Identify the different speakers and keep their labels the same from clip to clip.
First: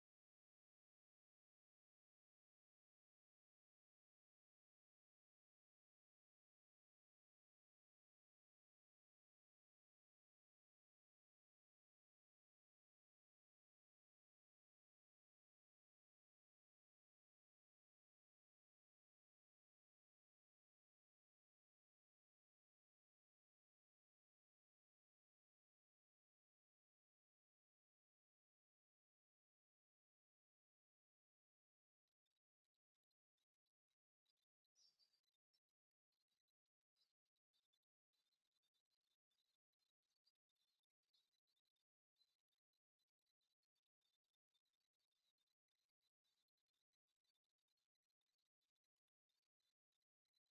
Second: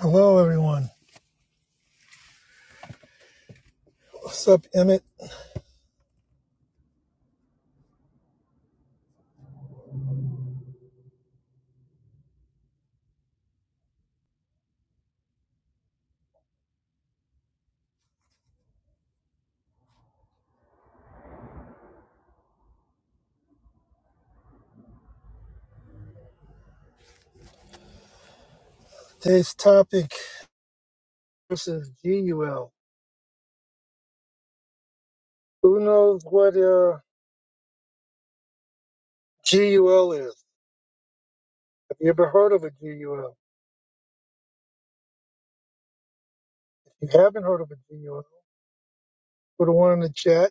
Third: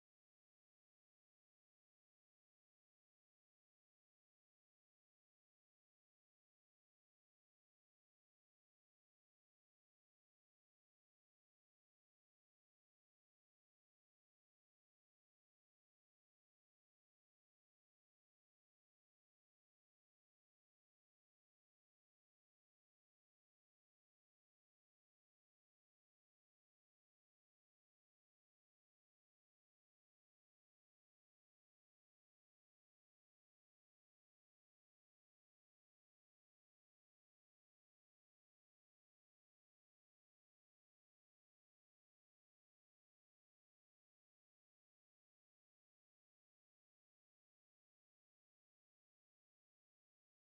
Speaker 1: Hello, everyone. What's up, Emmett? Today's topic this is GUL. Who knows what uh, GUL is? Have you ever heard of a GUL? If you haven't heard of a GUL, put a one in the chat.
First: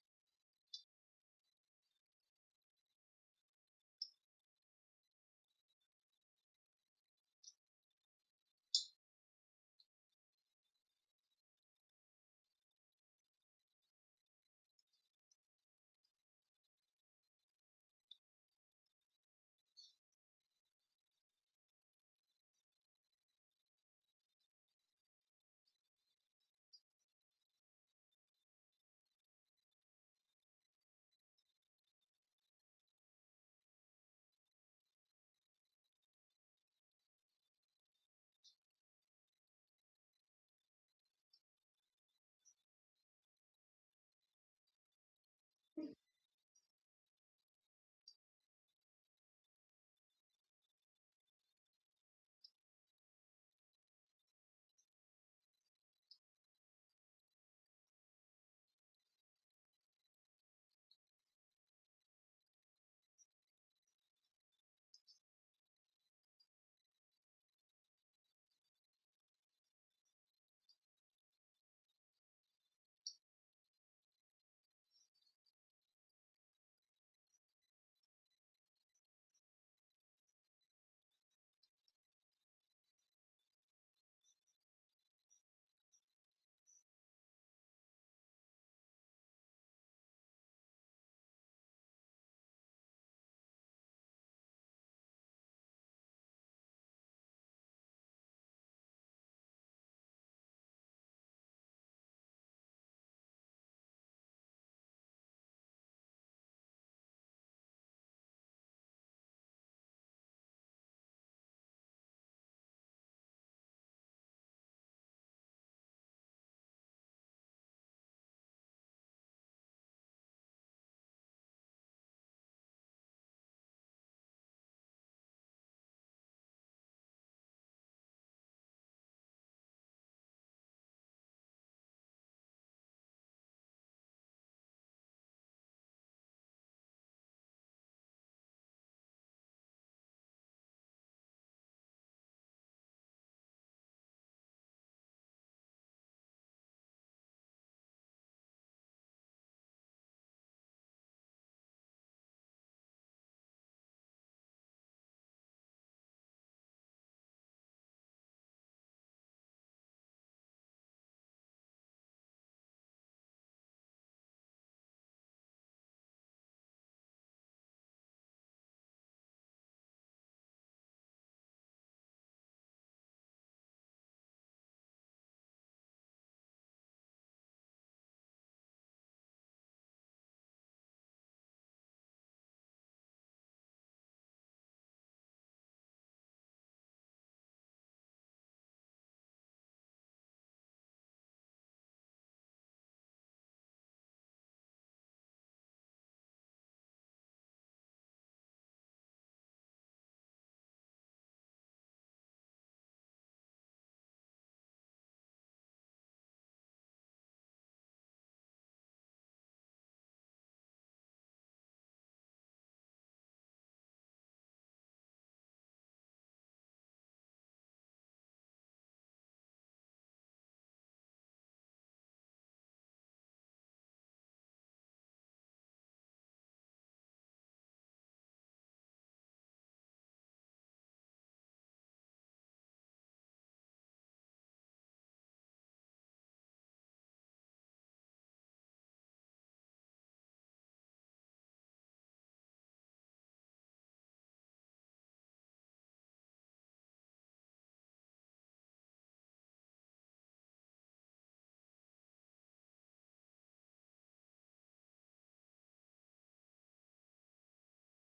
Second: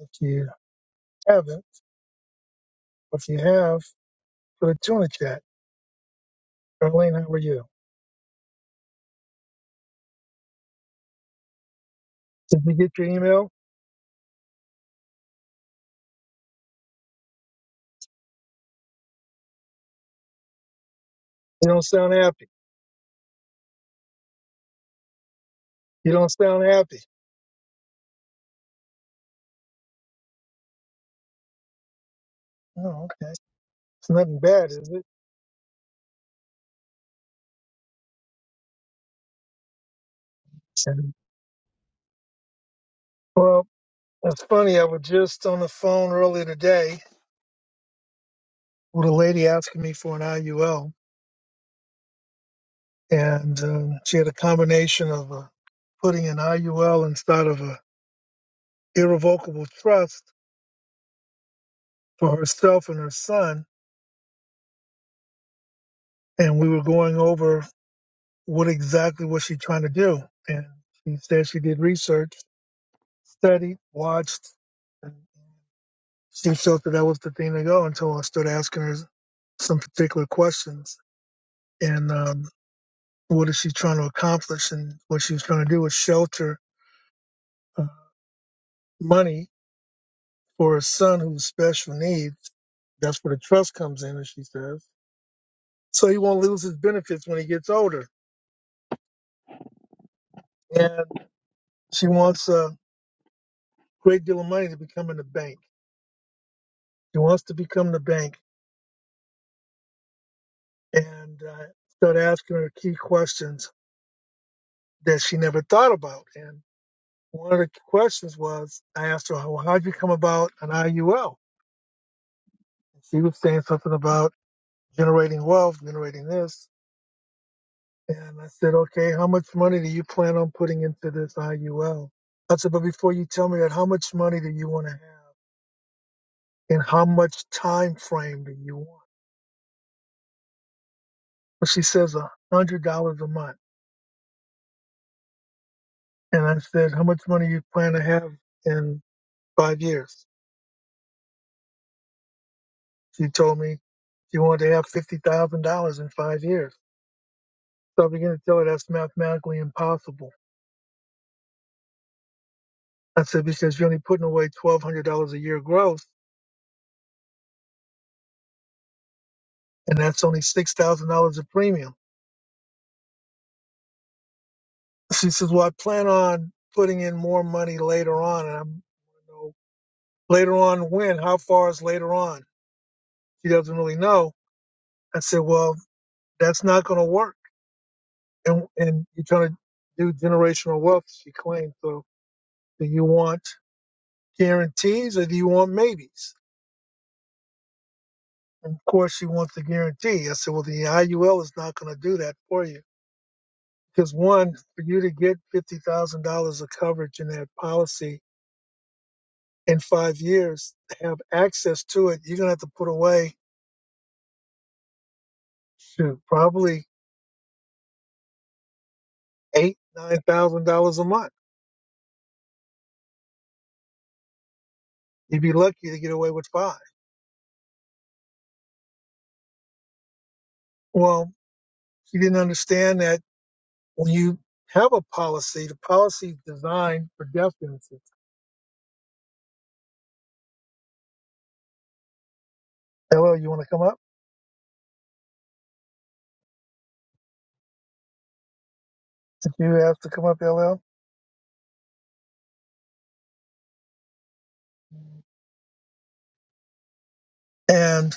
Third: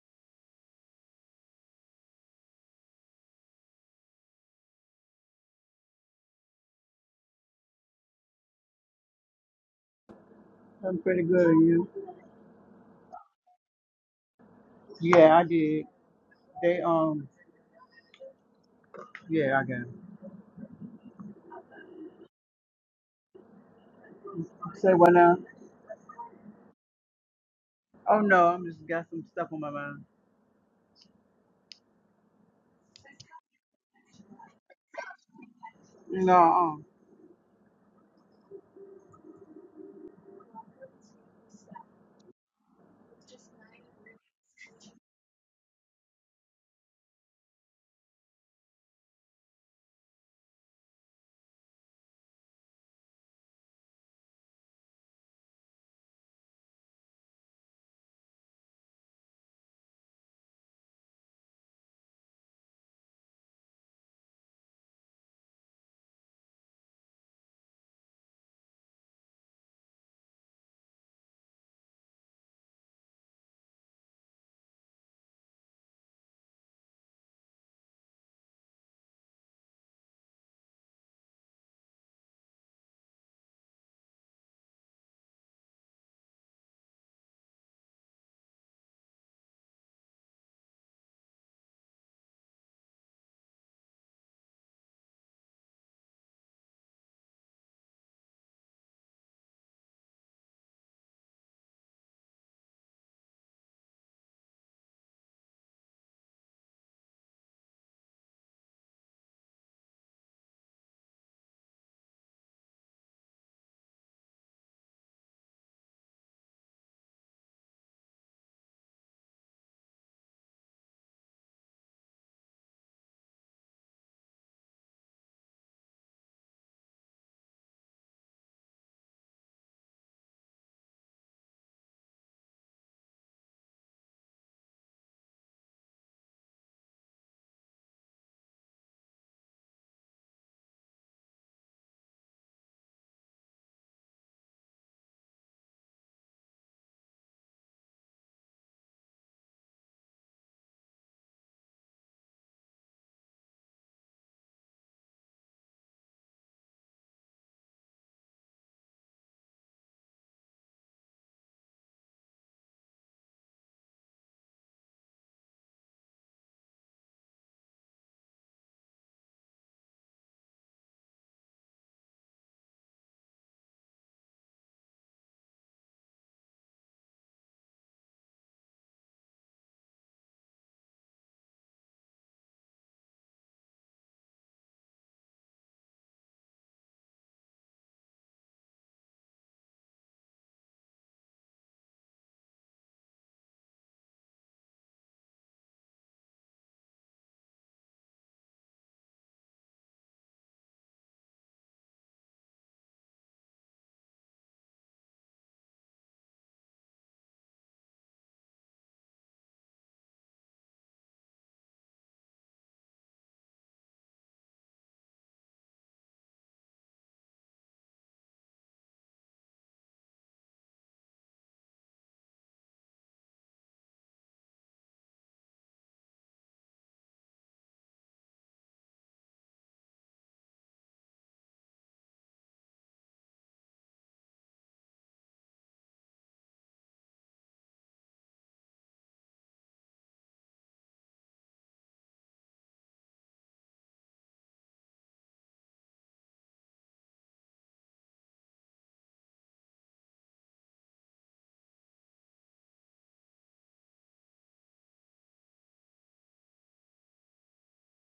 Speaker 1: If you haven't, or if you have, put a two in the chat. Darlene, how are you?
Speaker 2: I'm pretty good. And You?
Speaker 1: Did you get your email?
Speaker 2: Yeah, I did. They um. Yeah, I got. It.
Speaker 1: You don't sound happy.
Speaker 2: Say what now?
Speaker 1: You don't sound happy.
Speaker 2: Oh no, I'm just got some stuff on my mind.
Speaker 1: Oh, okay. It's nothing bad, is it?
Speaker 2: No.
Speaker 1: And, well, it's funny. I was just on the phone earlier today with a lady asking me for an IUL and um, she had a combination of uh, putting an IUL instead of a irrevocable trust for herself and her son. And we were going over what exactly was she trying to do. And she said she did research, studied, watched, and she felt that that was the thing to go until I started asking her some particular questions. And um, what is she trying to accomplish? And what she was trying to do was shelter uh, money for his son who's special needs. That's where the trust comes in, as she says. So he won't lose his benefits when he gets older. And she wants a great deal of money to become in the bank. She wants to become the bank and uh, start asking her key questions that she never thought about. And one of the questions was, I asked her, well, how'd you come about an IUL? She was saying something about generating wealth, generating this. And I said, okay, how much money do you plan on putting into this IUL? I said, but before you tell me that, how much money do you want to have? And how much time frame do you want? Well, she says a hundred dollars a month. And I said, how much money you plan to have in five years? She told me she wanted to have fifty thousand dollars in five years. So I began to tell her that's mathematically impossible. I said, because you're only putting away twelve hundred dollars a year gross and that's only six thousand dollars a premium. She says, "Well, I plan on putting in more money later on, and I'm you know, later on when? How far is later on?" She doesn't really know. I said, "Well, that's not going to work, and and you're trying to do generational wealth." She claims. So, do you want guarantees or do you want maybes? And of course, she wants the guarantee. I said, "Well, the IUL is not going to do that for you because one, for you to get fifty thousand dollars of coverage in that policy." in five years have access to it, you're gonna have to put away shoot, probably eight, nine thousand dollars a month. You'd be lucky to get away with five. Well, you didn't understand that when you have a policy, the policy is designed for death benefits. LL, you wanna come up? Did you have to come up, LL? And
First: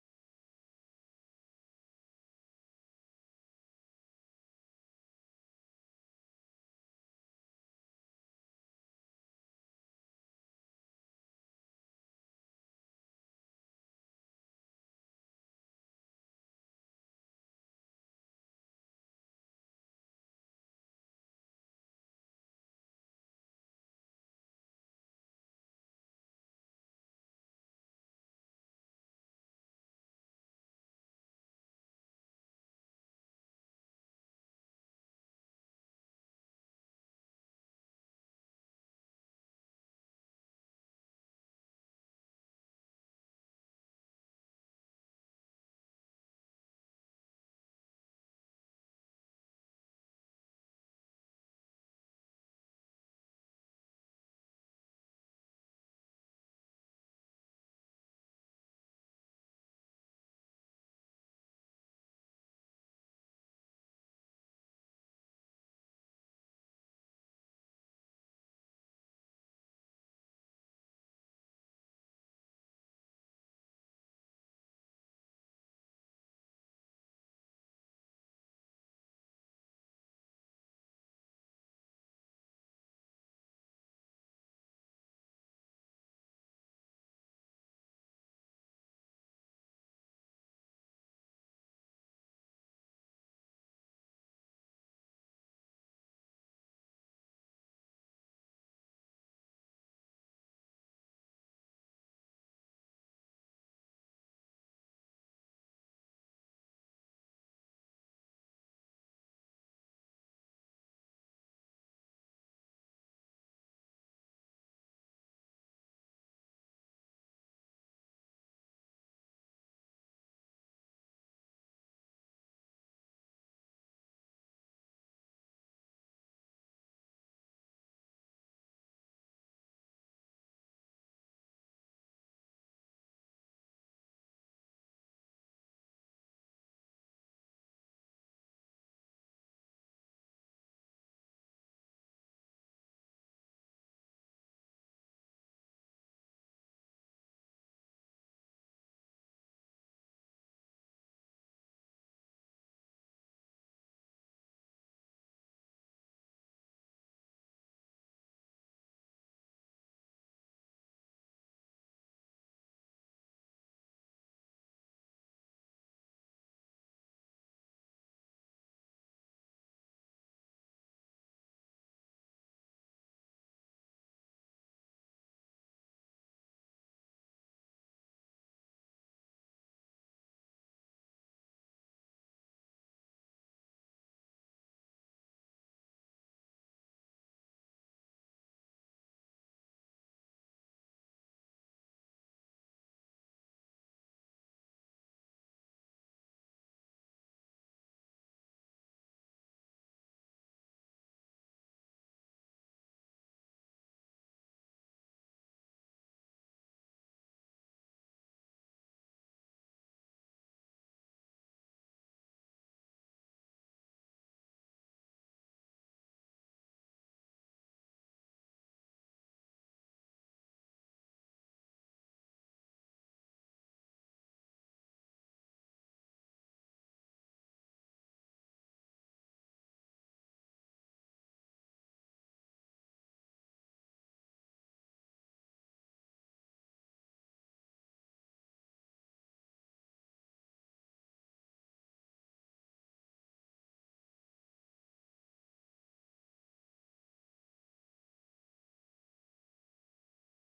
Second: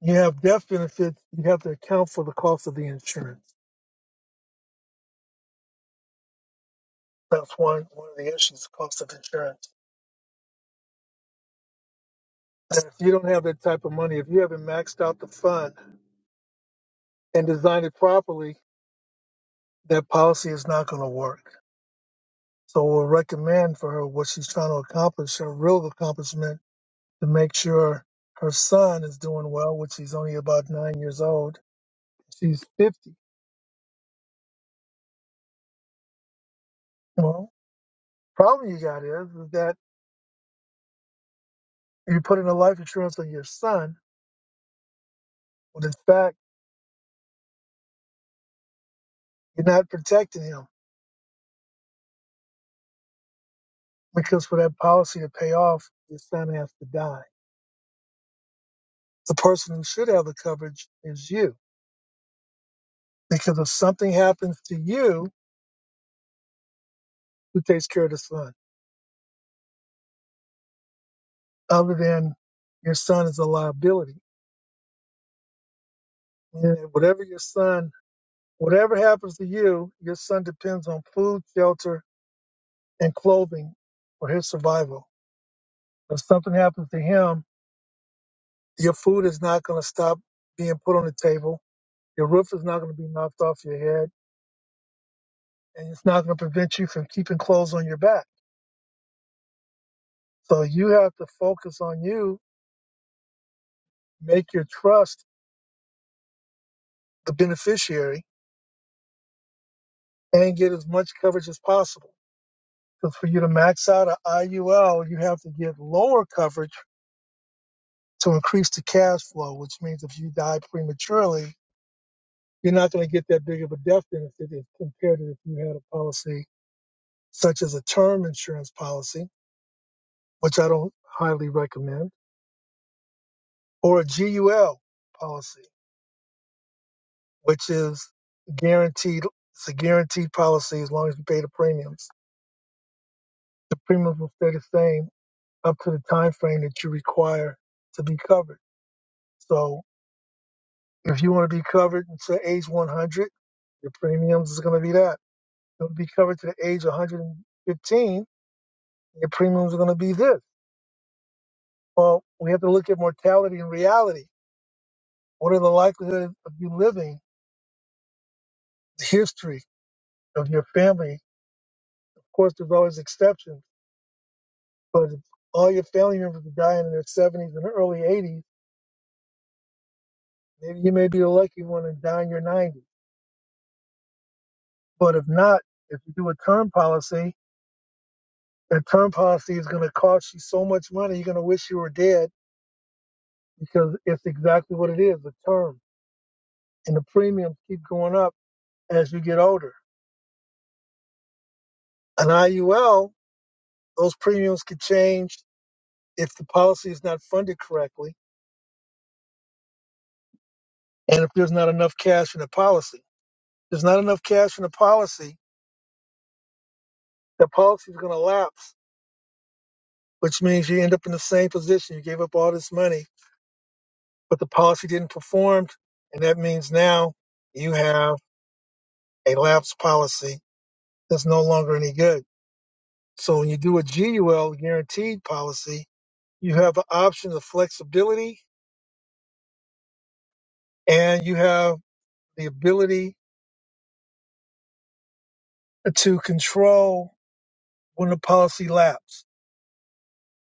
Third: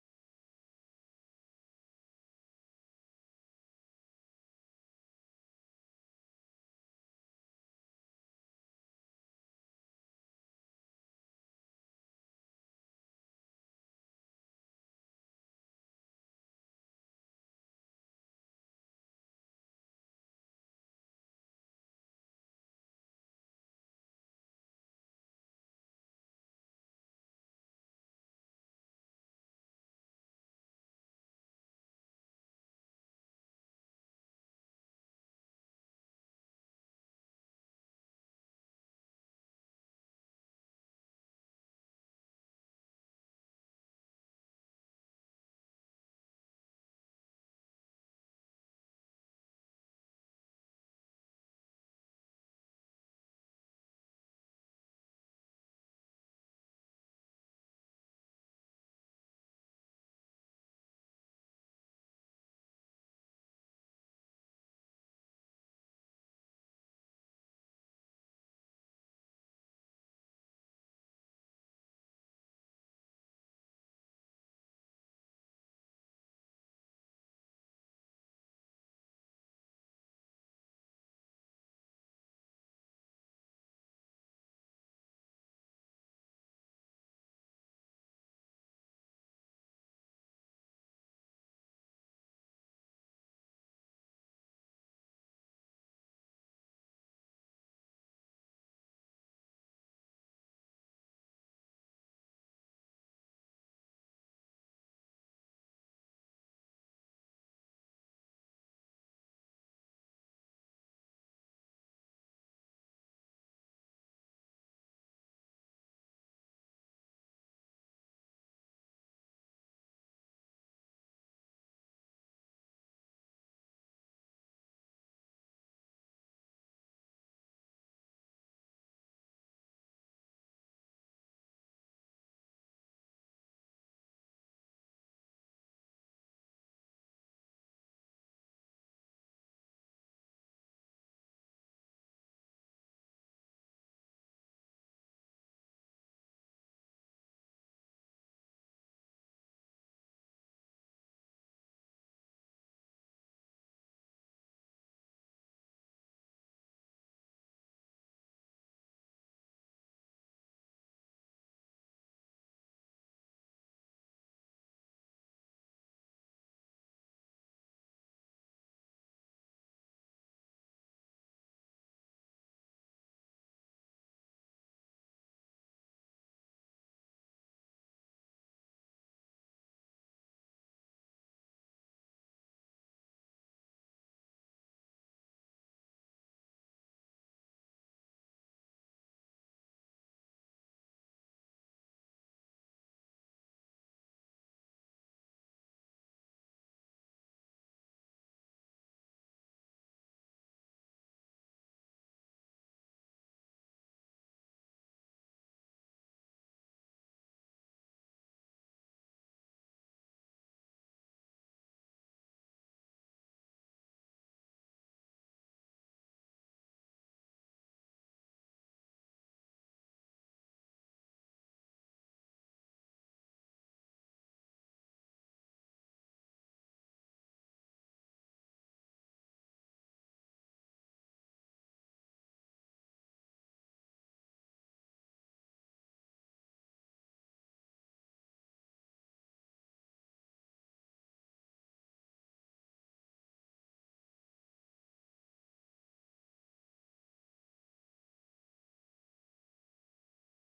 Speaker 1: you have death benefits, you have to account for the cost of the insurance. That's one one of the issues, cost of insurance. And if you don't have that type of money, if you haven't maxed out the fund and design it properly, that policy is not going to work. So we'll recommend for her what she's trying to accomplish, her real accomplishment, to make sure her son is doing well, which he's only about nine years old. She's 50. Well, problem you got is, is that you're putting a life insurance on your son, when in fact, you're not protecting him because for that policy to pay off, your son has to die. The person who should have the coverage is you because if something happens to you, who takes care of the son? other than your son is a liability. And whatever your son, whatever happens to you, your son depends on food, shelter, and clothing for his survival. If something happens to him, your food is not going to stop being put on the table. Your roof is not going to be knocked off your head, and it's not going to prevent you from keeping clothes on your back. So you have to focus on you, make your trust the beneficiary, and get as much coverage as possible. Because for you to max out an IUL, you have to get lower coverage to increase the cash flow, which means if you die prematurely, you're not going to get that big of a death benefit if compared to if you had a policy such as a term insurance policy, which I don't highly recommend, or a GUL policy, which is guaranteed. It's a guaranteed policy as long as you pay the premiums. The premiums will stay the same up to the time frame that you require to be covered. So If you want to be covered to age 100, your premiums is going to be that. If you want to be covered to the age 115, your premiums are going to be this. Well, we have to look at mortality and reality. What are the likelihood of you living? The history of your family. Of course, there's always exceptions, but if all your family members are dying in their 70s and early 80s, maybe you may be the lucky one and die in your 90s. But if not, if you do a term policy, that term policy is going to cost you so much money, you're going to wish you were dead because it's exactly what it is is—the term. And the premiums keep going up as you get older. An IUL, those premiums could change if the policy is not funded correctly and if there's not enough cash in the policy. There's not enough cash in the policy, the policy is going to lapse, which means you end up in the same position. You gave up all this money, but the policy didn't perform. And that means now you have a lapsed policy that's no longer any good. So when you do a GUL guaranteed policy, you have an option of flexibility and you have the ability to control when the policy lapses.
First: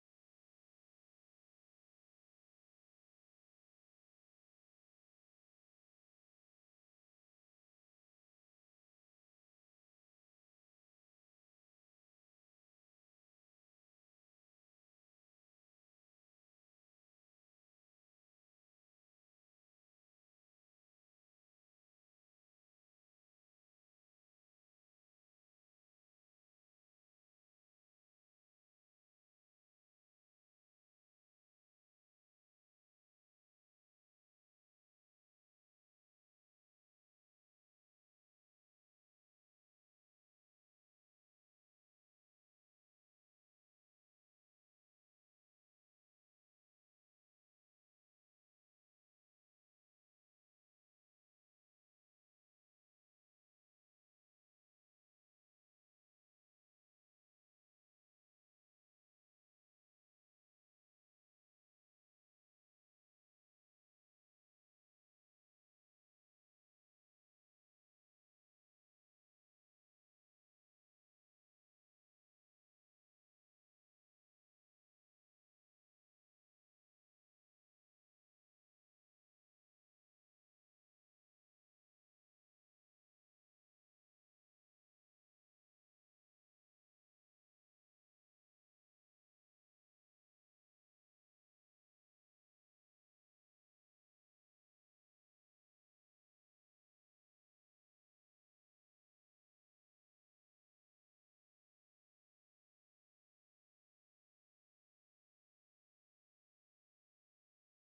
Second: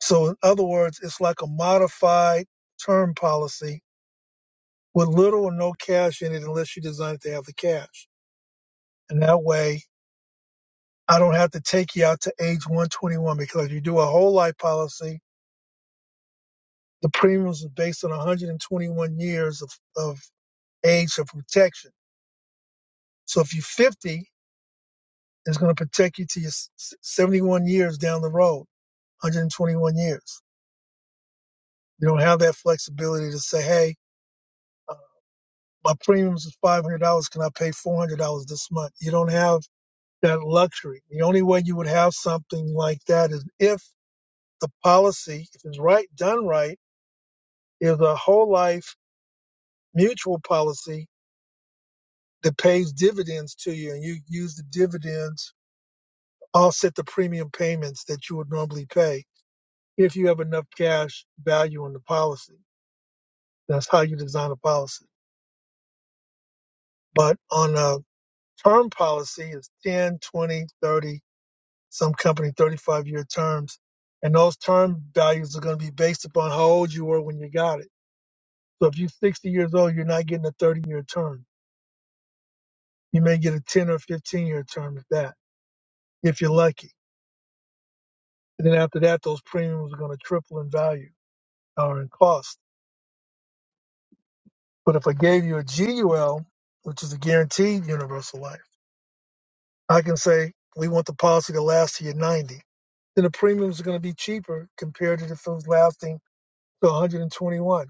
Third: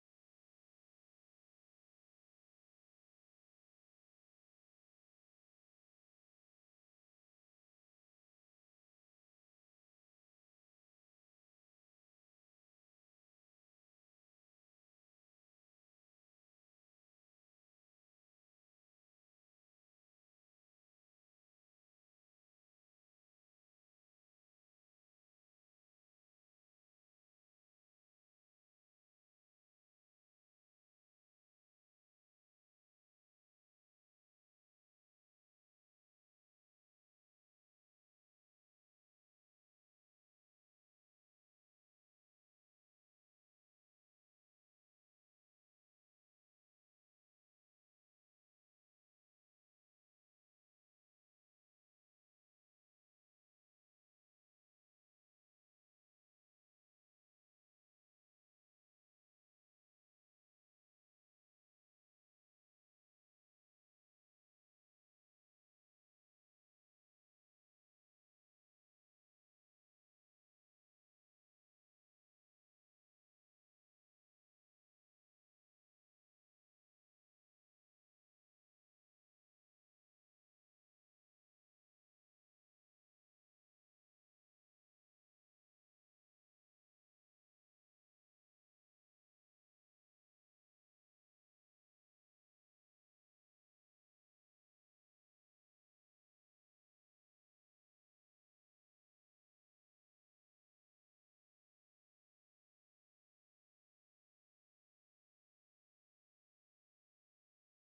Speaker 1: So in other words, it's like a modified term policy with little or no cash in it unless you design it to have the cash. And that way I don't have to take you out to age 121 because you do a whole life policy. The premiums are based on 121 years of, of age of protection. So if you're 50 It's going to protect you to your s- 71 years down the road, 121 years. You don't have that flexibility to say, hey, uh, my premiums is $500. Can I pay $400 this month? You don't have that luxury. The only way you would have something like that is if the policy, if it's right, done right, is a whole life mutual policy that pays dividends to you and you use the dividends to offset the premium payments that you would normally pay if you have enough cash value in the policy That's how you design a policy. But on a term policy, it's 10, 20, 30. some company 35 year terms. And those term values are going to be based upon how old you were when you got it. So if you're 60 years old, you're not getting a 30 year term. You may get a 10 or 15 year term at that, if you're lucky. And then after that, those premiums are going to triple in value or in cost. But if I gave you a GUL, which is a guaranteed universal life, I can say we want the policy to last to your 90. Then the premiums are going to be cheaper compared to if it was lasting to 121.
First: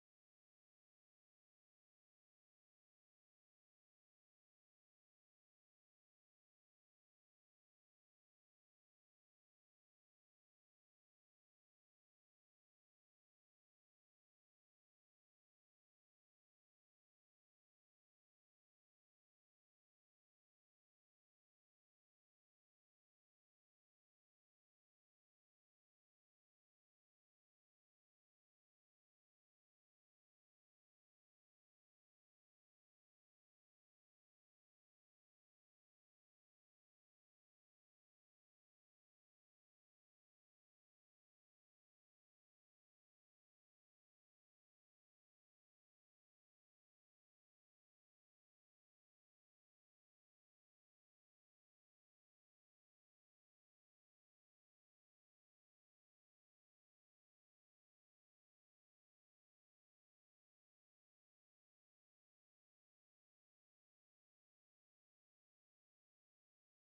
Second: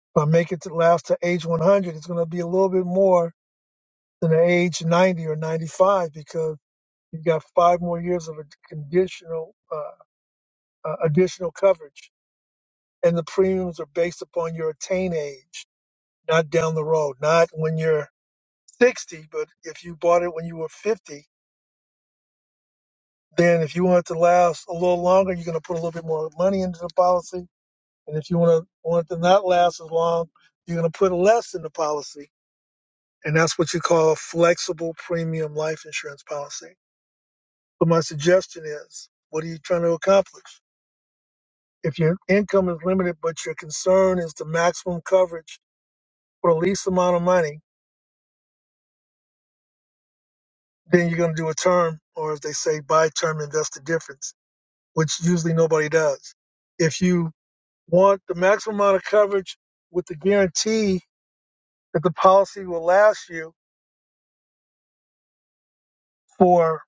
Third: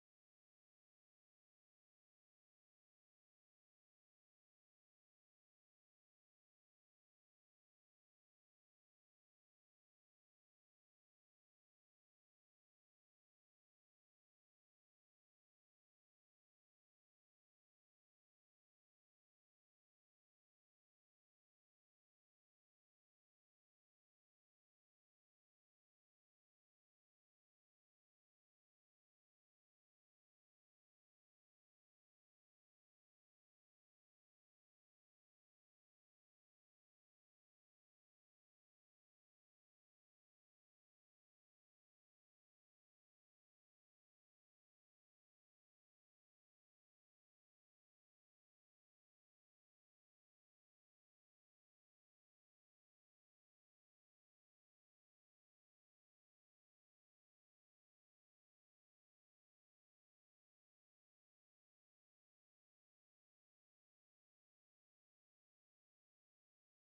Speaker 1: If I make it to last to age 100, it's going to be a little bit more than the age 90 or 95 because you've got five more years of a conditional uh, uh, additional coverage, and the premiums are based upon your attain age, not down the road, not when you're 60, but if you bought it when you were 50 Then, if you want it to last a little longer, you're going to put a little bit more money into the policy. And if you want to want it to not last as long, you're going to put less in the policy. And that's what you call a flexible premium life insurance policy. But my suggestion is, what are you trying to accomplish? If your income is limited, but your concern is the maximum coverage for the least amount of money, then you're going to do a term, or as they say, buy term, invest the difference, which usually nobody does. If you want the maximum amount of coverage with the guarantee that the policy will last you for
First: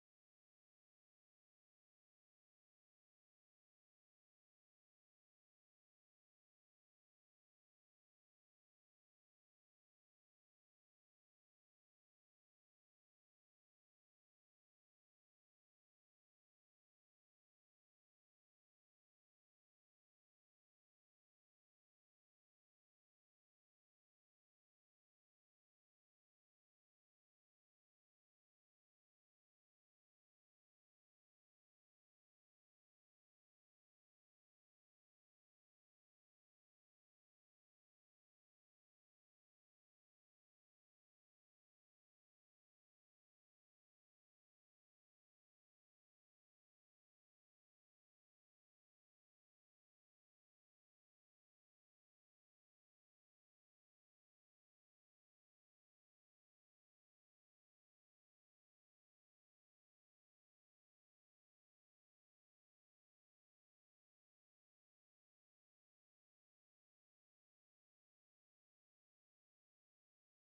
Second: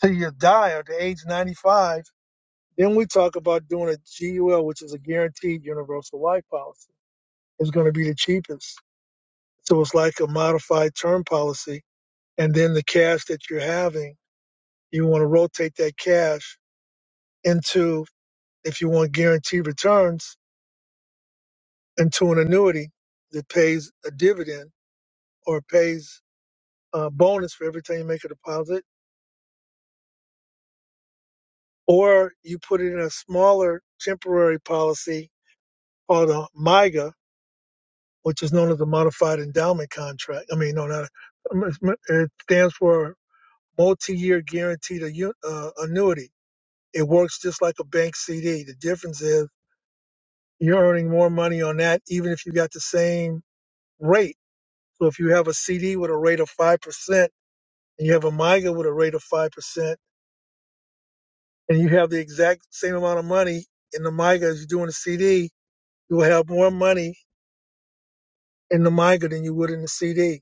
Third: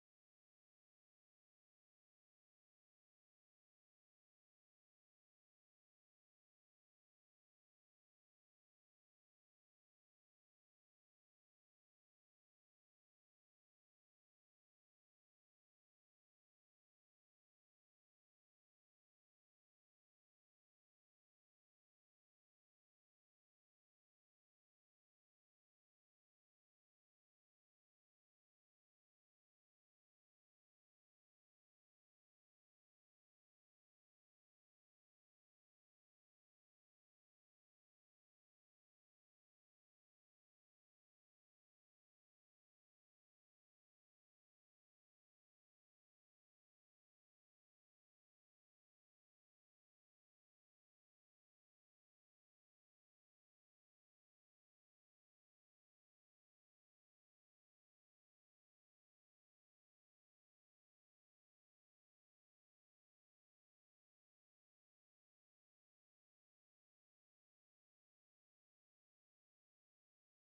Speaker 1: till you die or to age 95. Then we talk about doing a GUL, which is a guaranteed universal life policy. It's going to be the cheapest. So it's like a modified term policy. And then the cash that you're having, you want to rotate that cash into, if you want guaranteed returns, into an annuity that pays a dividend or pays a bonus for every time you make a deposit or you put it in a smaller temporary policy called a MIGA, which is known as a modified endowment contract. I mean, no, not it stands for multi-year guaranteed Annu- uh, annuity. It works just like a bank CD. The difference is you're earning more money on that, even if you got the same rate. So if you have a CD with a rate of five percent and you have a MIGA with a rate of five percent, and you have the exact same amount of money in the MIGA as you do in the CD, you will have more money in the MIGA than you would in the CD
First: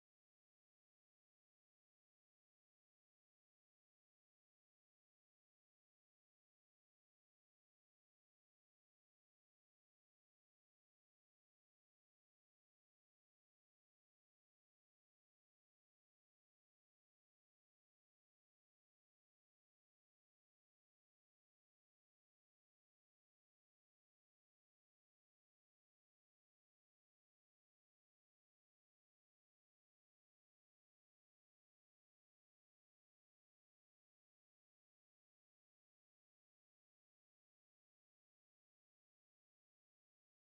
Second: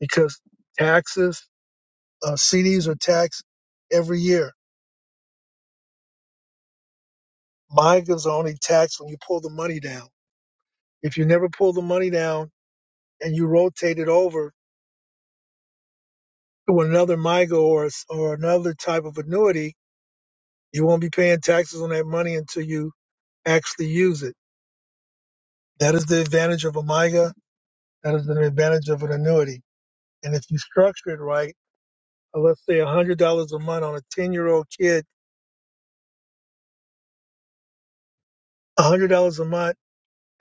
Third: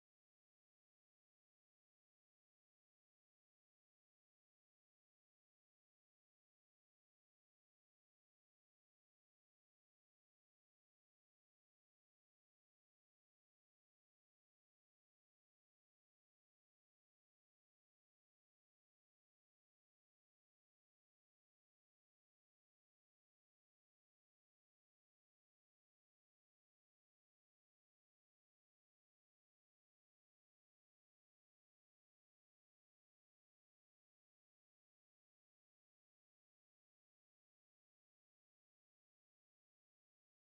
Speaker 1: because taxes, uh, CDs are taxed every year. MIGAs are only taxed when you pull the money down. If you never pull the money down and you rotate it over to another MIGA or, s- or another type of annuity, you won't be paying taxes on that money until you actually use it. That is the advantage of a MIGA. That is the advantage of an annuity. And if you structure it right, uh, let's say $100 a month on a 10 year old kid, $100 a month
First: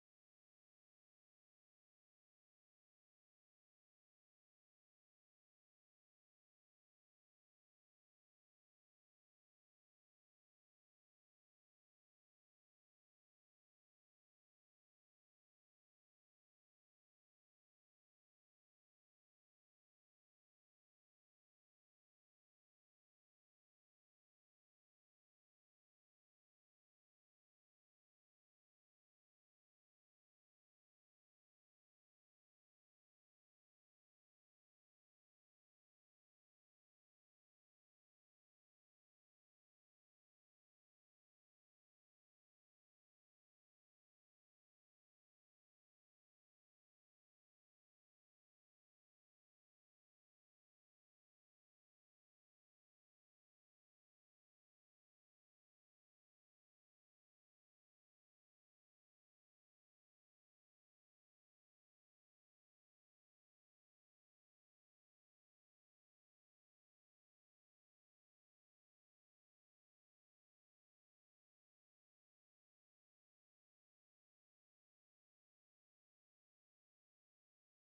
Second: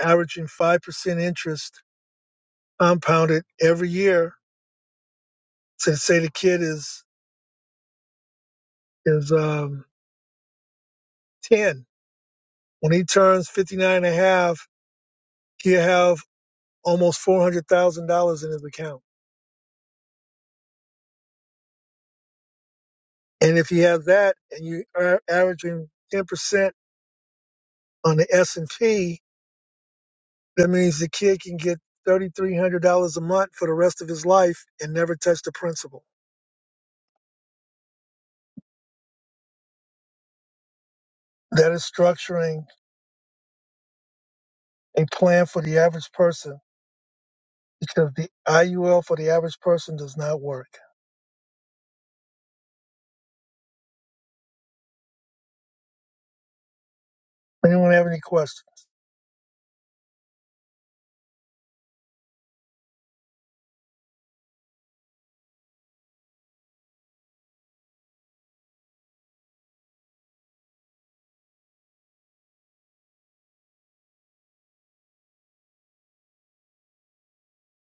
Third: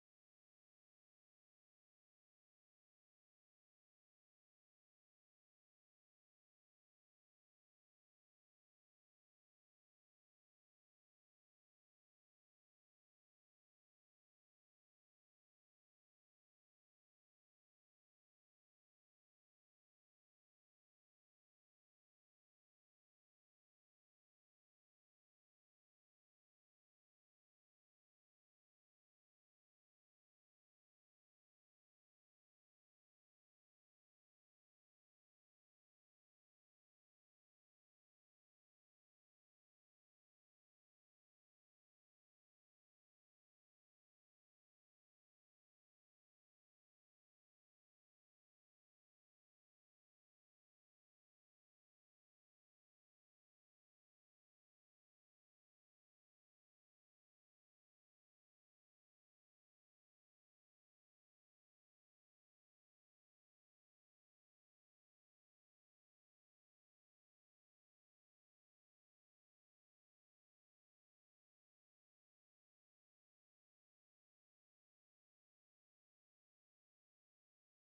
Speaker 1: averaging 5% interest compounded every year since say the kid is is um 10 when he turns 59 he'll have almost $400000 in his account and if he has that and you are averaging 10% on the s&p that means the kid can get $3300 a month for the rest of his life and never touch the principal that is structuring a plan for the average person because the iul for the average person does not work Anyone have any questions?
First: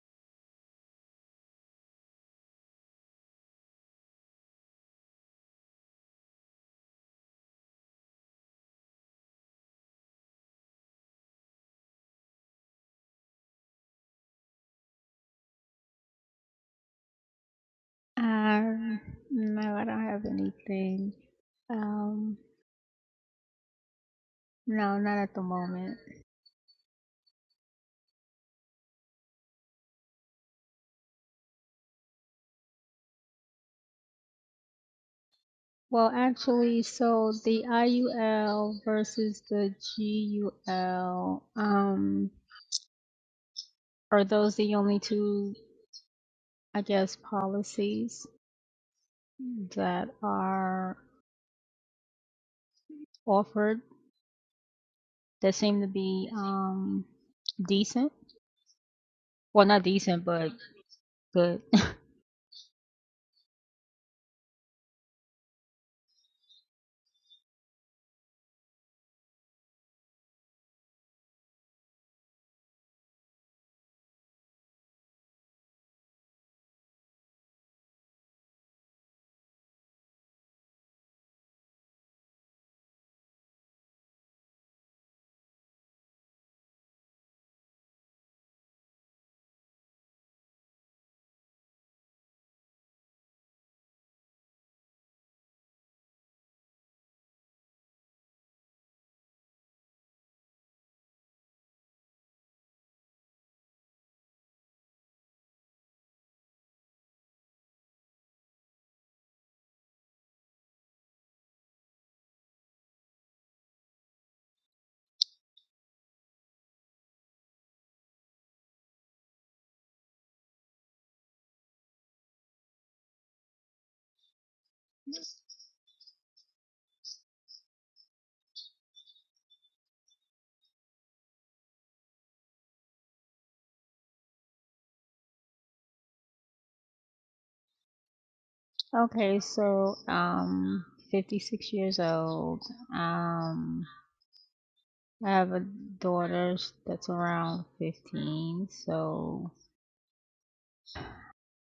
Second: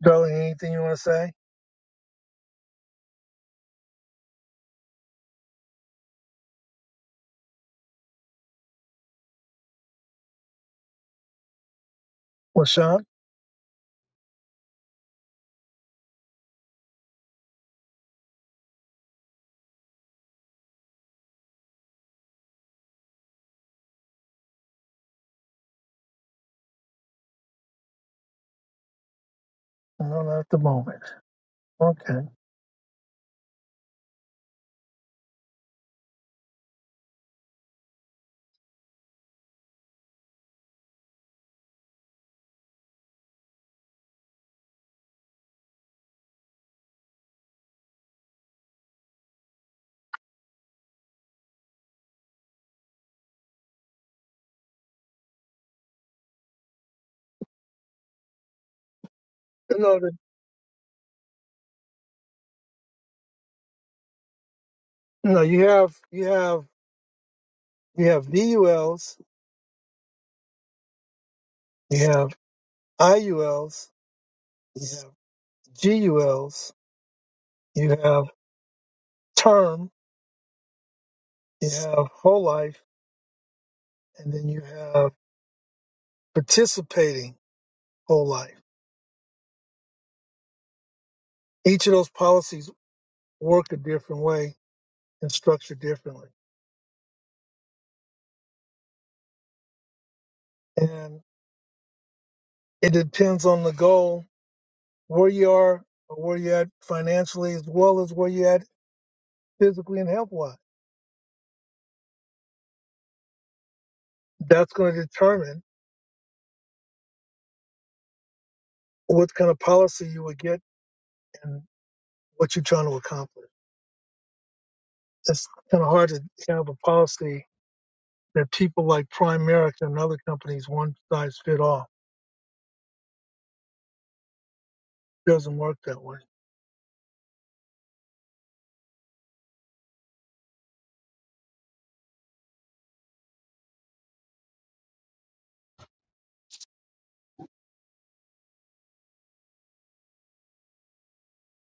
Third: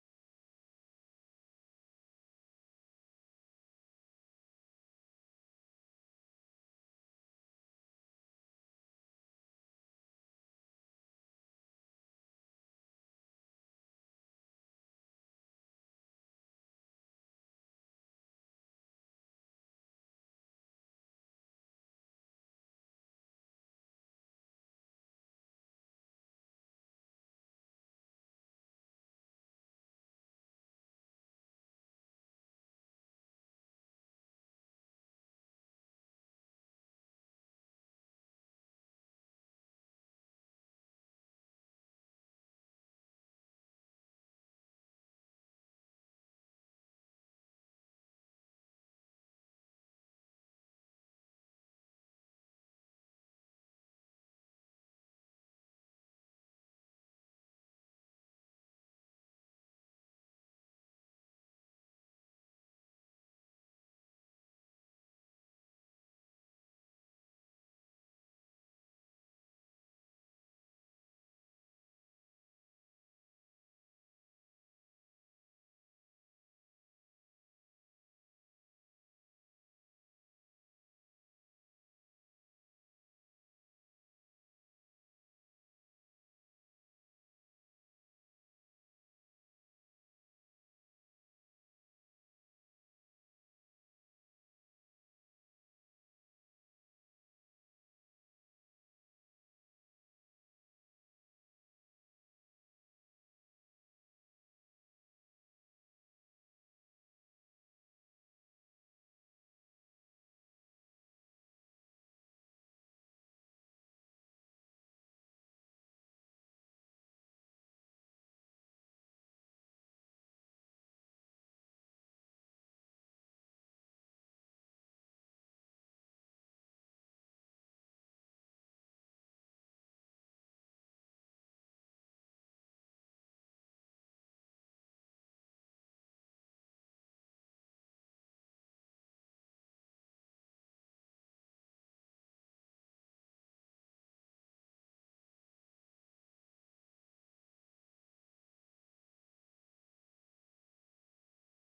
Speaker 1: Darling, anything you want to say? LaShawn?
Speaker 3: Um, no, I don't have anything. Um, no, not at the moment.
Speaker 1: No, not at the moment. Okay.
Speaker 3: Well, actually, so the IUL versus the GUL, um, are those the only two, I guess, policies that are offered that seem to be um decent? Well, not
Speaker 1: No, the,
Speaker 3: decent, but good.
Speaker 1: no, you have you have you have VULs, you have IULs, you have GULs, you have term, you have whole life, and then you have participating whole life. Each of those policies work a different way and structured differently. And it depends on the goal, where you are or where you're at financially as well as where you're at physically and health wise. That's going to determine what kind of policy you will get and what you're trying to accomplish. It's kind of hard to have a policy that people like Primerica and other companies one size fit all. doesn't work that way.
Speaker 3: Okay, so um, 56 years old. Um. I have a daughter s- that's around 15, so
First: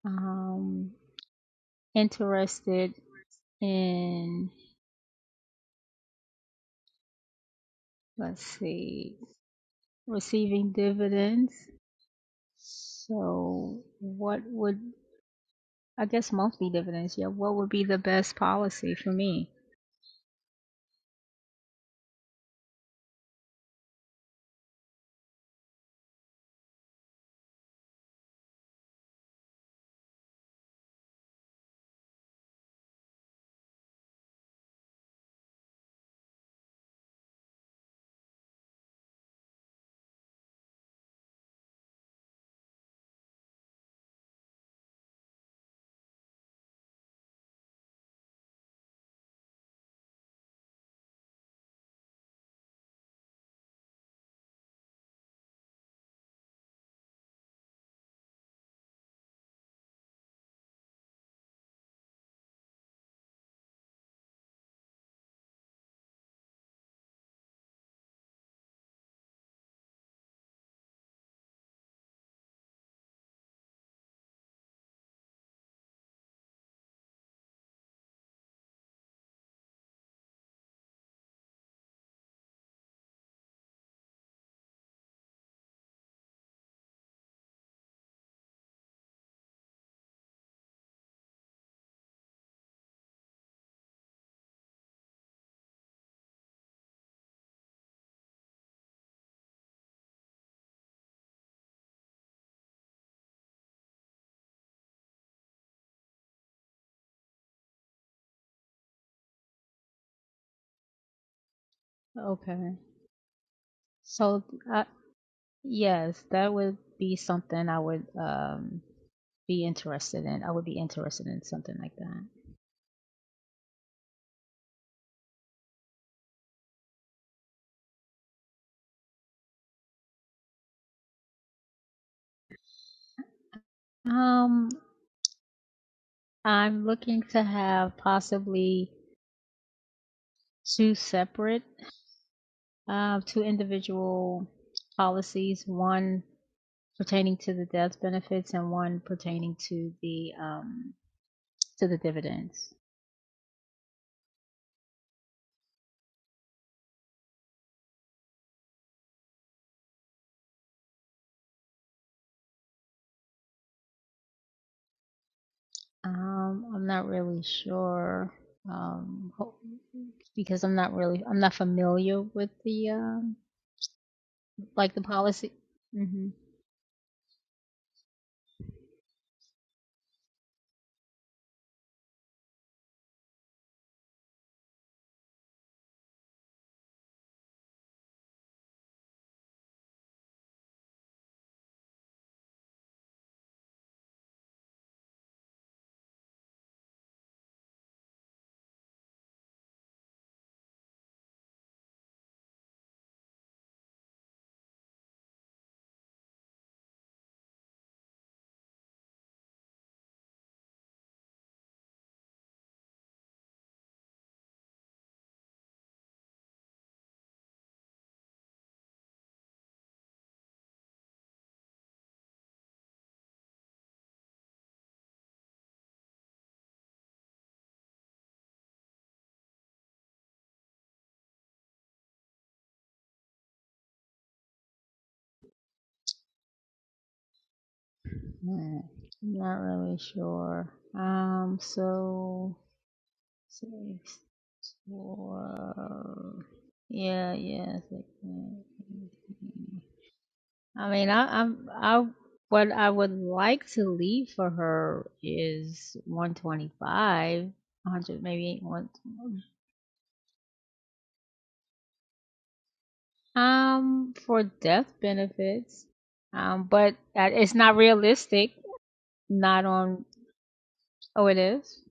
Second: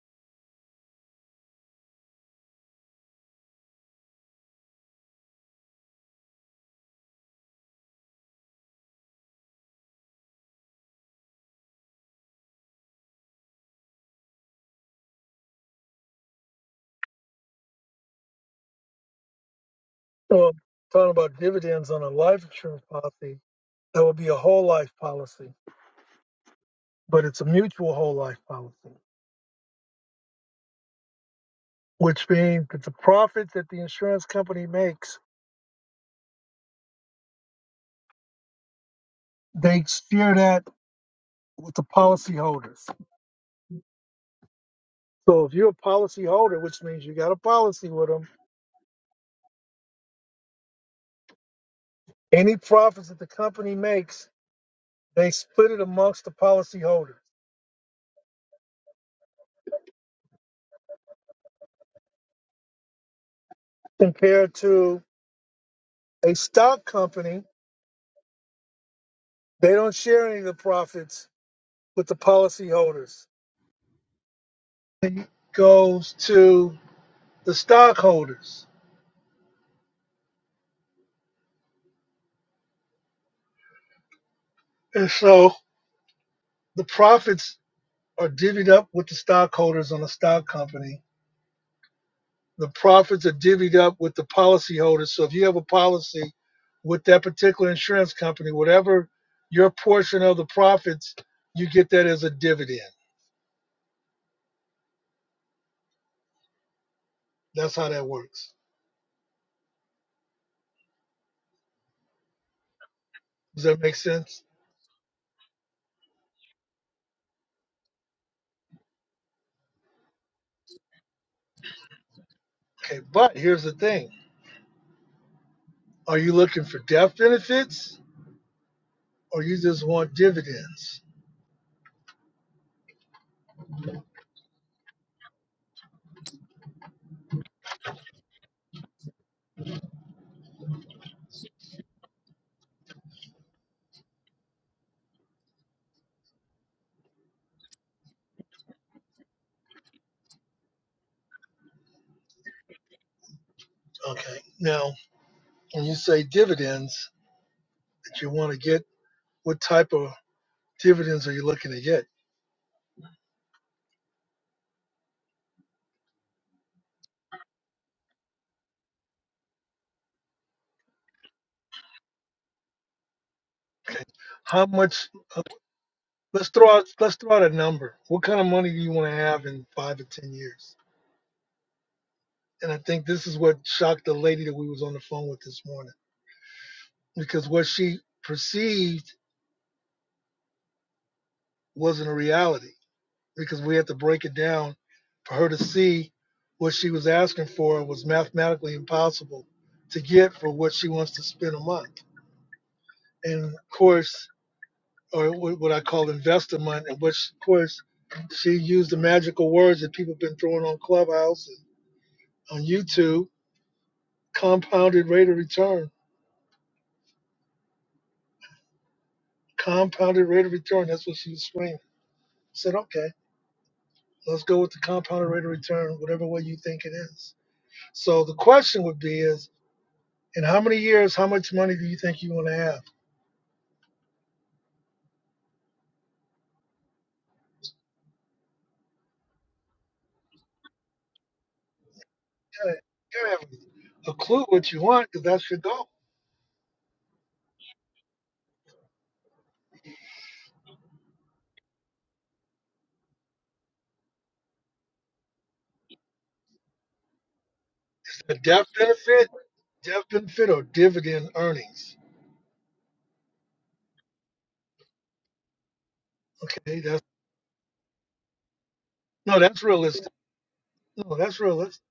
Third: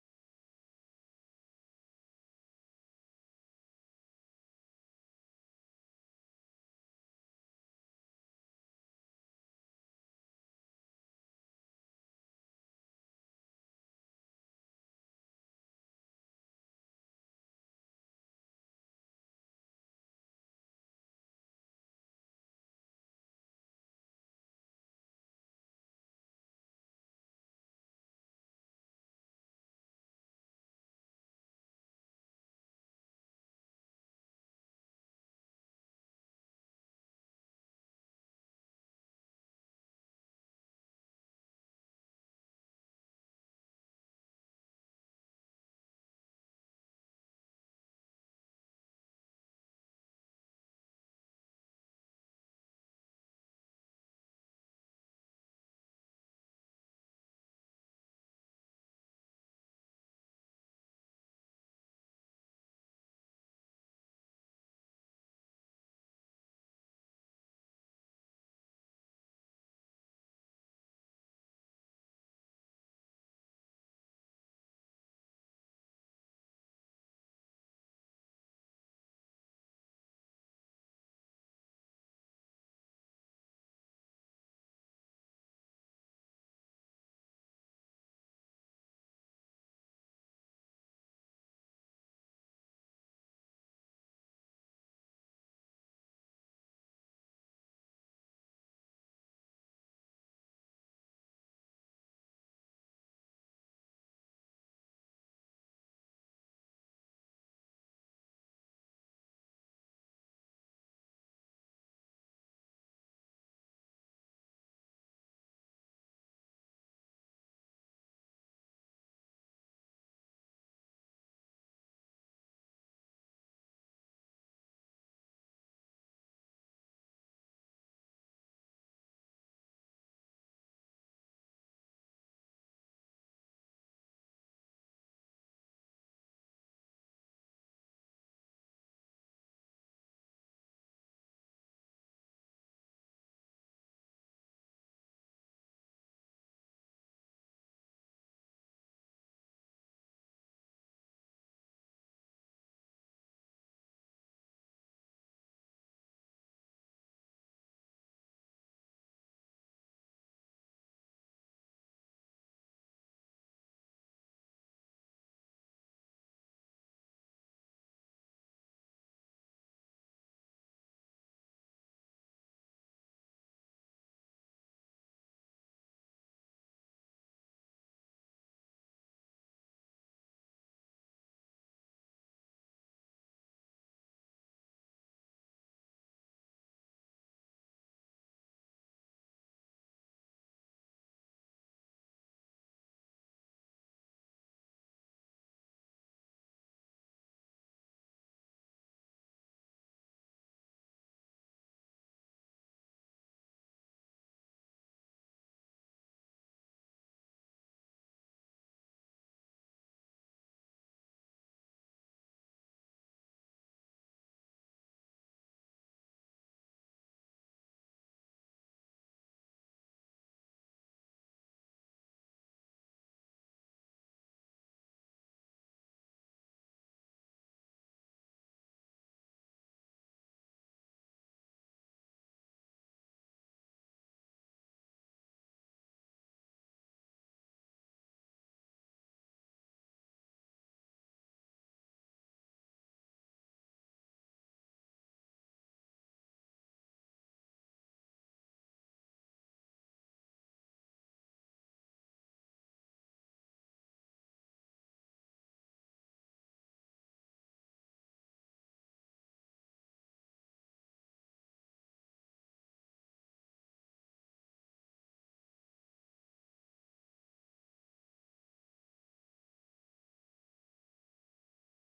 Speaker 3: um interested in let's see, receiving dividends. So what would I guess monthly dividends, yeah, what would be the best policy for me?
Speaker 1: So talking about dividends on a life insurance policy, that would be a whole life policy, but it's a mutual whole life policy, which means that the profit that the insurance company makes, they share that with the policyholders So if you're a policy holder, which means you got a policy with them, any profits that the company makes, they split it amongst the policy holders. Compared to a stock company, they don't share any of the profits with the policy holders. It goes to the stockholders. And so the profits are divvied up with the stockholders on a stock company The profits are divvied up with the policyholders. So if you have a policy with that particular insurance company, whatever your portion of the profits, you get that as a dividend. That's how that works.
Speaker 3: Okay.
Speaker 1: Does that make
Speaker 3: So
Speaker 1: sense?
Speaker 3: uh, yes, that would be something I would um be interested in. I would be interested in something like that.
Speaker 1: Okay, but here's the thing. Are you looking for death benefits or you just want dividends?
Speaker 3: Um, I'm looking to have possibly two separate, uh, two individual policies, one pertaining to the death benefits and one pertaining to the um, to the dividends.
Speaker 1: Okay. Now, when you say dividends that you want to get, what type of dividends are you looking to get?
Speaker 3: Um, I'm not really sure um, because I'm not really I'm not familiar with the um,
Speaker 1: Okay. How
Speaker 3: like the
Speaker 1: much uh,
Speaker 3: policy. hmm
Speaker 1: Let's throw out let's throw out a number. What kind of money do you want to have in five or ten years? And I think this is what shocked the lady that we was on the phone with this morning. Because what she perceived wasn't a reality. Because we had to break it down for her to see what she was asking for was mathematically impossible to get for what she wants to spend a month. And of course, or wh- what I call investor month, and which of course she used the magical words that people have been throwing on Clubhouse and on YouTube compounded rate of return. Compounded rate of return. That's what she was screaming. I said, okay, let's go with the compounded rate of return, whatever way you think it is. So the question would be is, in how many years, how much money do you think you want to have?
Speaker 3: I'm not really sure. Um, so
Speaker 1: You gotta, you gotta have a
Speaker 3: Six.
Speaker 1: clue what you want because that's your goal.
Speaker 3: Wow. Yeah, yeah. Six, nine, eighteen. I mean, I, I'm, I, what I would like to leave for her is 125,
Speaker 1: It's
Speaker 3: 100,
Speaker 1: the
Speaker 3: maybe
Speaker 1: death
Speaker 3: one.
Speaker 1: benefit, death benefit or dividend earnings.
Speaker 3: Um, for death benefits. Um,
Speaker 1: Okay,
Speaker 3: but
Speaker 1: that's
Speaker 3: that it's not realistic.
Speaker 1: no, that's
Speaker 3: Not on.
Speaker 1: realistic. No,
Speaker 3: Oh, it
Speaker 1: that's
Speaker 3: is.
Speaker 1: realistic.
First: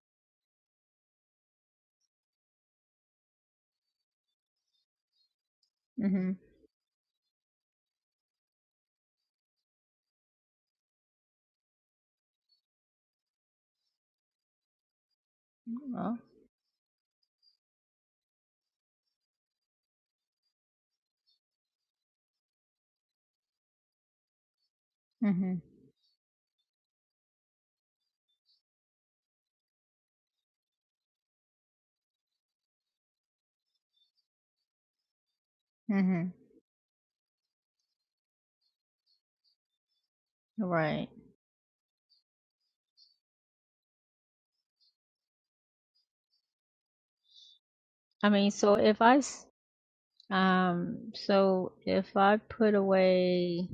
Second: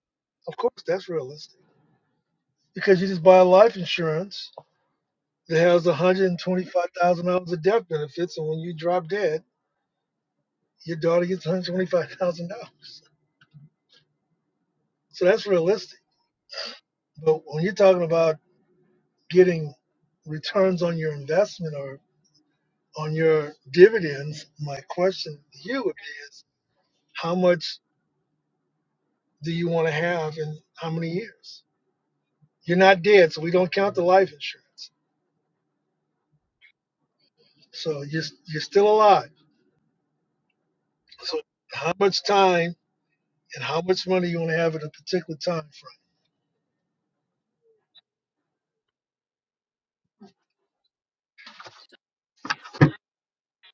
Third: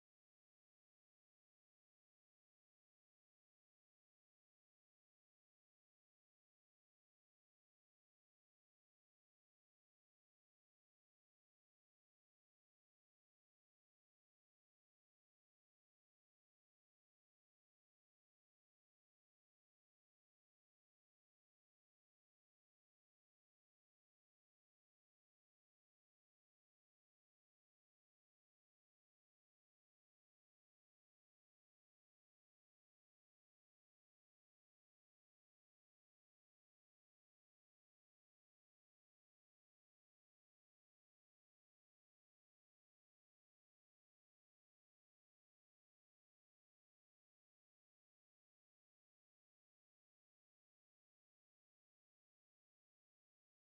Speaker 1: Of course, that's realistic because you just buy life insurance that has
Speaker 3: Mhm.
Speaker 1: $125,000 of death benefits, and when you drop dead, your daughter gets $125,000. So that's realistic.
Speaker 3: Oh.
Speaker 1: But when you're talking about getting returns on your investment or on your dividends, my question
Speaker 3: Mhm.
Speaker 1: to you would be is how much do you want to have in how many years? You're not dead, so we don't count the life insurance.
Speaker 3: Mhm.
Speaker 1: So you're, you're still alive.
Speaker 3: Right.
Speaker 1: So how much time and how much money you want to have at a particular time
Speaker 3: I mean, so if I s- Um, so if I put away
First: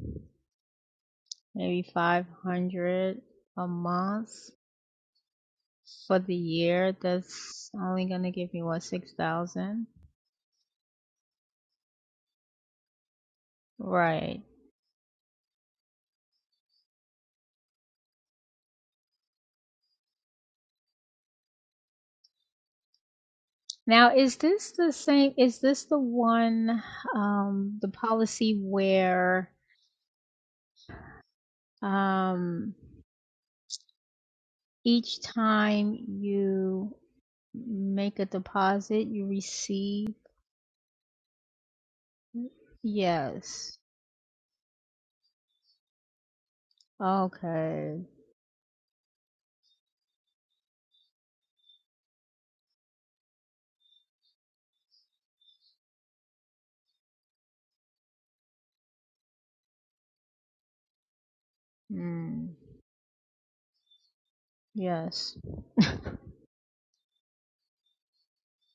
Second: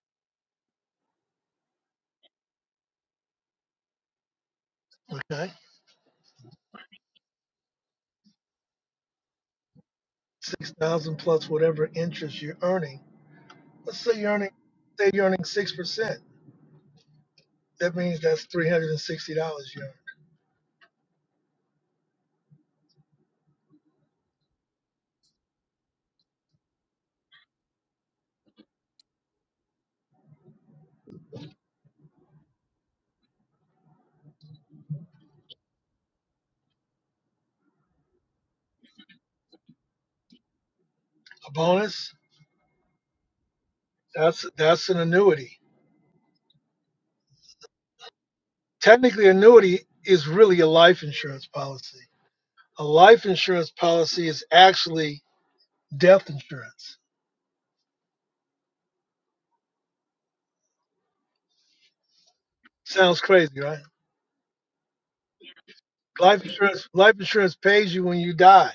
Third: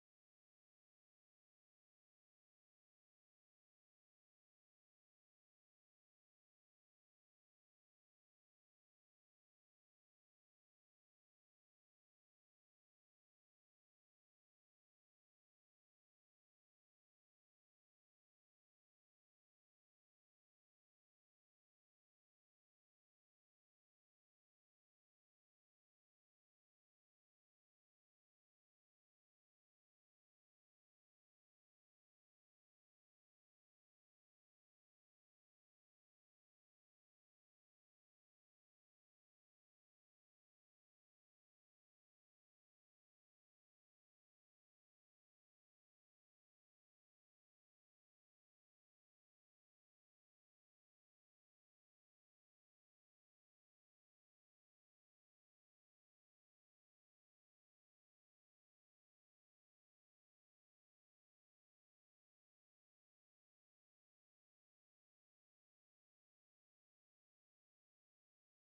Speaker 3: maybe 500 a month
Speaker 1: frame? Okay.
Speaker 3: for the year, that's only going to give me what, 6,000?
Speaker 1: six thousand plus whatever interest you're earning. Let's say you're
Speaker 3: Right.
Speaker 1: earning say you're earning six percent. That means that's three hundred and sixty dollars you earn.
Speaker 3: Now, is this the same? Is this the one, um, the policy where, um, each time you make a deposit, you receive?
Speaker 1: A bonus,
Speaker 3: Yes.
Speaker 1: that's that's an annuity.
Speaker 3: Okay.
Speaker 1: Technically annuity is really a life insurance policy. A life insurance policy is actually death insurance.
Speaker 3: Mm.
Speaker 1: Sounds crazy, right?
Speaker 3: Yes.
Speaker 1: Life insurance life insurance pays you when you die.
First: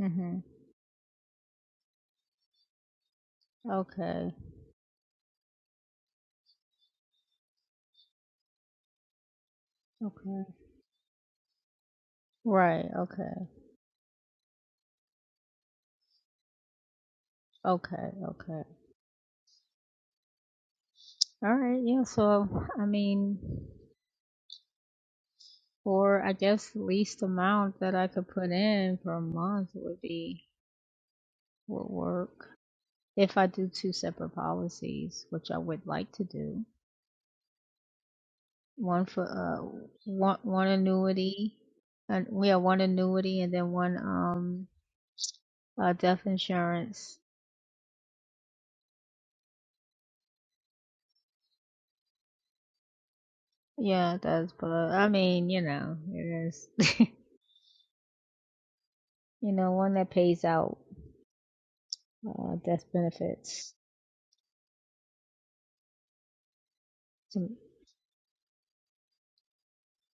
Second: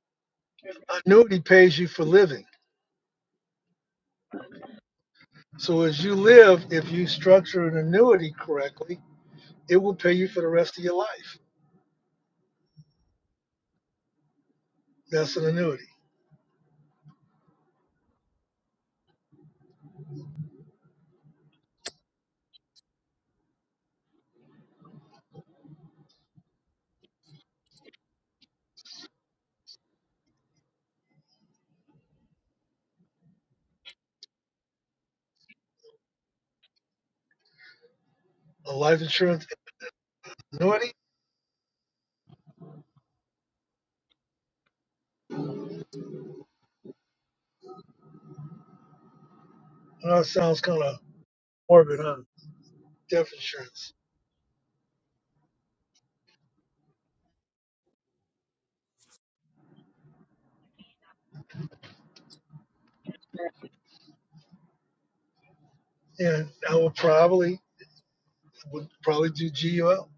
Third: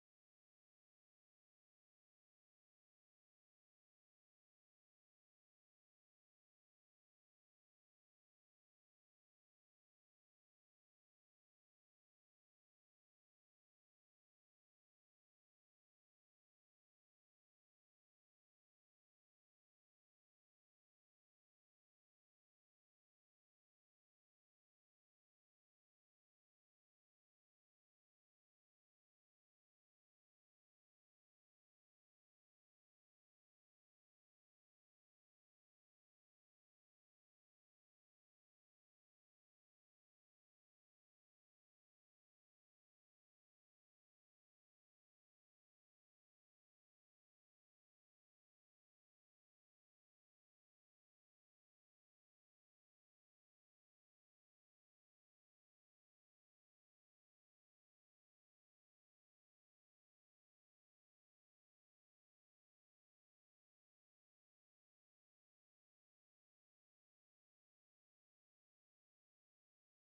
Speaker 3: Mhm.
Speaker 1: Annuity pays you for living.
Speaker 3: Okay.
Speaker 1: So as you live, if you structure an annuity correctly, it will pay you for
Speaker 3: Okay.
Speaker 1: the rest of your life
Speaker 3: Right. Okay.
Speaker 1: That's an annuity.
Speaker 3: Okay. Okay. All right. Yeah. So, I mean, for I guess least amount that I could put in per month would be would work if I do two separate policies, which I would like to do.
Speaker 1: A life
Speaker 3: One for
Speaker 1: insurance
Speaker 3: uh one one
Speaker 1: annuity?
Speaker 3: annuity, and we have one annuity and then one um uh death insurance.
Speaker 1: Well, that sounds kind of morbid, huh? Death insurance.
Speaker 3: Yeah, that's but I mean, you know, it is. you know, one that pays out uh, death benefits.
Speaker 1: And I would
Speaker 3: Some,
Speaker 1: probably would probably do GUL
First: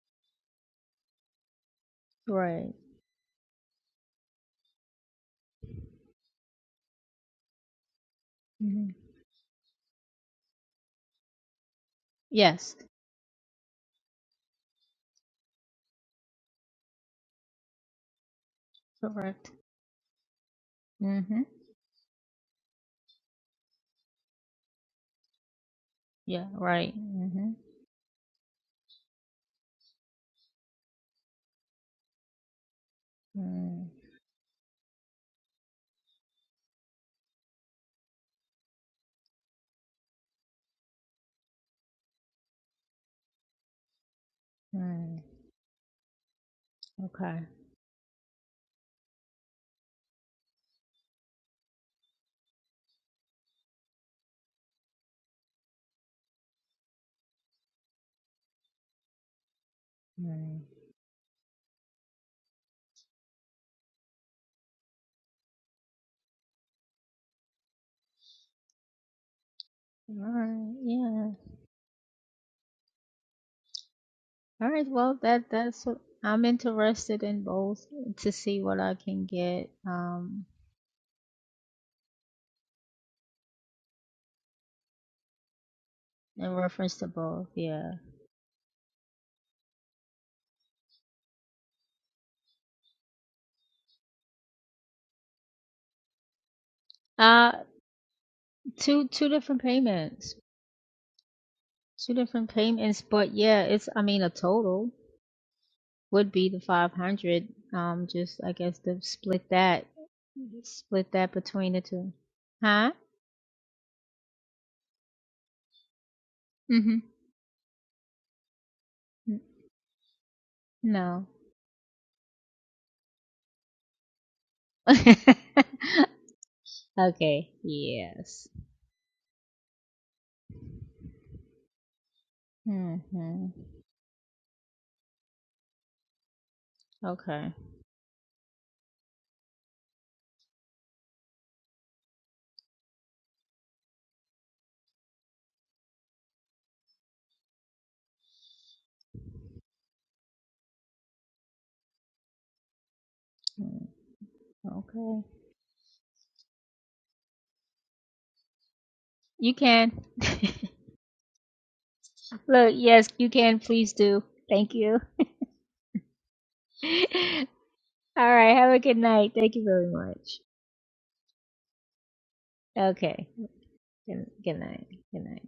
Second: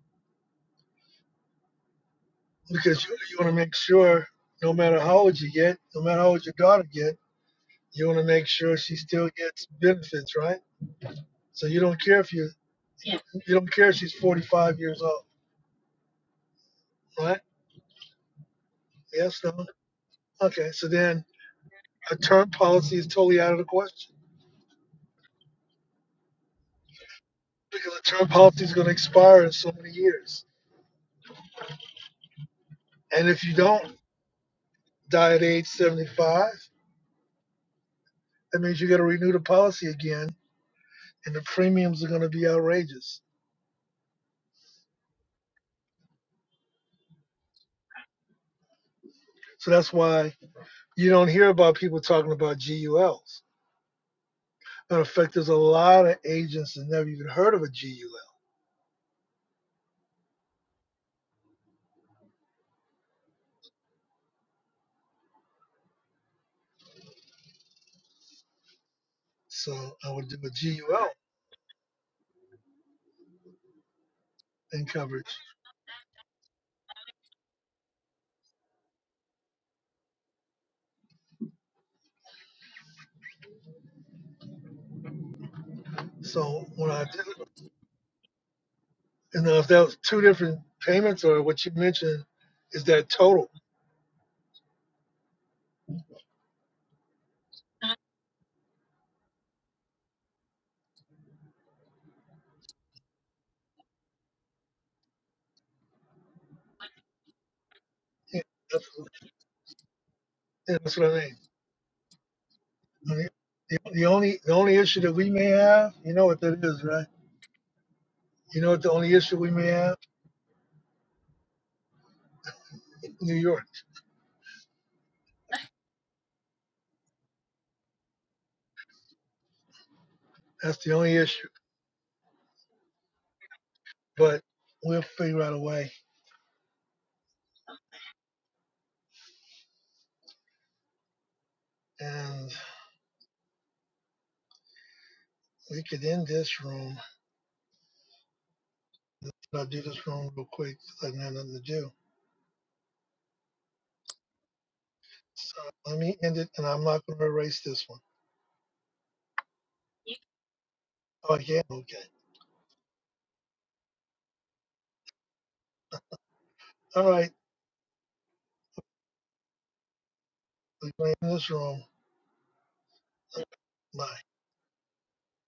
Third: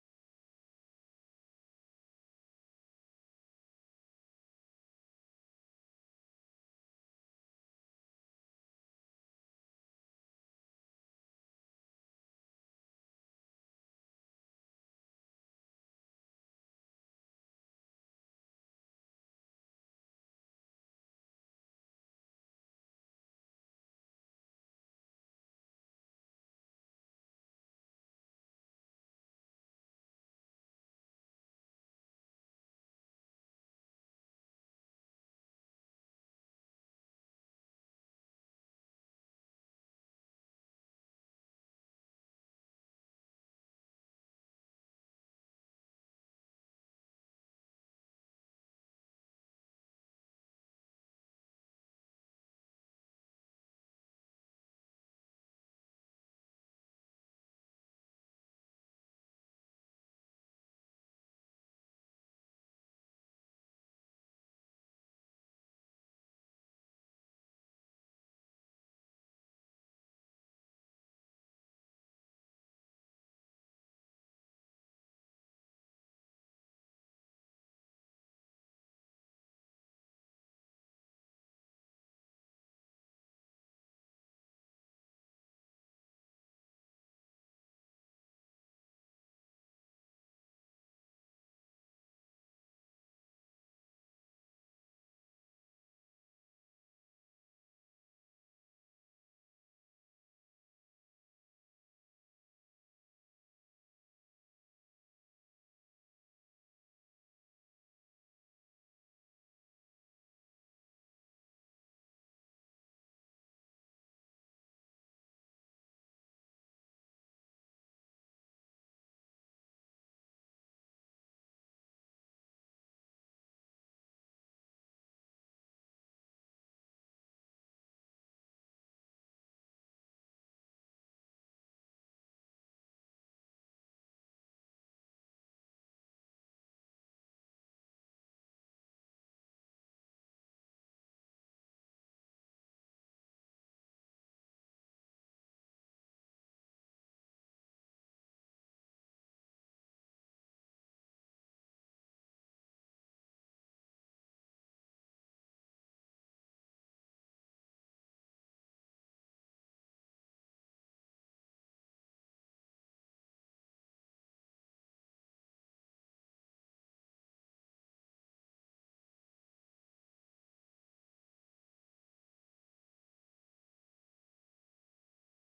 Speaker 3: right.
Speaker 1: because you, you want to make sure no matter how old you get, no matter how old your daughter get, you want to make sure
Speaker 3: hmm
Speaker 1: she still gets benefits, right? So you don't care if you
Speaker 3: Yes,
Speaker 1: yeah. you don't care if she's 45 years old, right? Yes,
Speaker 3: correct.
Speaker 1: no. Okay, so
Speaker 3: hmm
Speaker 1: then a term policy is totally out of the question
Speaker 3: Yeah, right. hmm
Speaker 1: because a term policy is going to expire in so many years. And if you don't
Speaker 3: Mm,
Speaker 1: die at age 75, that means you got to renew the policy again, and the premiums are going to be outrageous.
Speaker 3: mm, okay.
Speaker 1: So that's why you don't hear about people talking about GULs. Matter of fact, there's a lot of agents that never even heard of a GUL.
Speaker 3: Mm.
Speaker 1: So I
Speaker 3: All
Speaker 1: would do
Speaker 3: right.
Speaker 1: a GUL
Speaker 3: Yeah. All
Speaker 1: in
Speaker 3: right. Well,
Speaker 1: coverage.
Speaker 3: that that's what I'm interested in both to see what I can get um in
Speaker 1: So when
Speaker 3: reference
Speaker 1: I
Speaker 3: to
Speaker 1: did,
Speaker 3: both.
Speaker 1: it,
Speaker 3: Yeah.
Speaker 1: and now if that was two different payments or what you mentioned, is that total?
Speaker 3: Uh, two two different payments. Two different payments, but yeah, it's I mean a total. would be the 500 um just
Speaker 1: Yeah,
Speaker 3: i guess
Speaker 1: that's,
Speaker 3: to split that
Speaker 1: yeah, that's what
Speaker 3: split
Speaker 1: I
Speaker 3: that
Speaker 1: mean.
Speaker 3: between the two huh
Speaker 1: I mean, the, the only the only issue that we may have, you know what that is,
Speaker 3: mm-hmm
Speaker 1: right? You know what the only issue we may have?
Speaker 3: no
Speaker 1: New York.
Speaker 3: okay yes
Speaker 1: That's the only issue.
Speaker 3: hmm
Speaker 1: But we'll figure out a way.
Speaker 3: okay
Speaker 1: And we could end this room. I'll do this room real quick 'cause I didn't have nothing to do.
Speaker 3: Mm, okay
Speaker 1: So let me end it, and I'm not going to erase this one.
Speaker 3: you can
Speaker 1: Oh, yeah? Okay.
Speaker 3: look yes you can please do thank you all
Speaker 1: All right.
Speaker 3: right have a good night thank you very much
Speaker 1: We're going to end this room.
Speaker 3: okay
Speaker 1: Bye.
Speaker 3: good, good night good night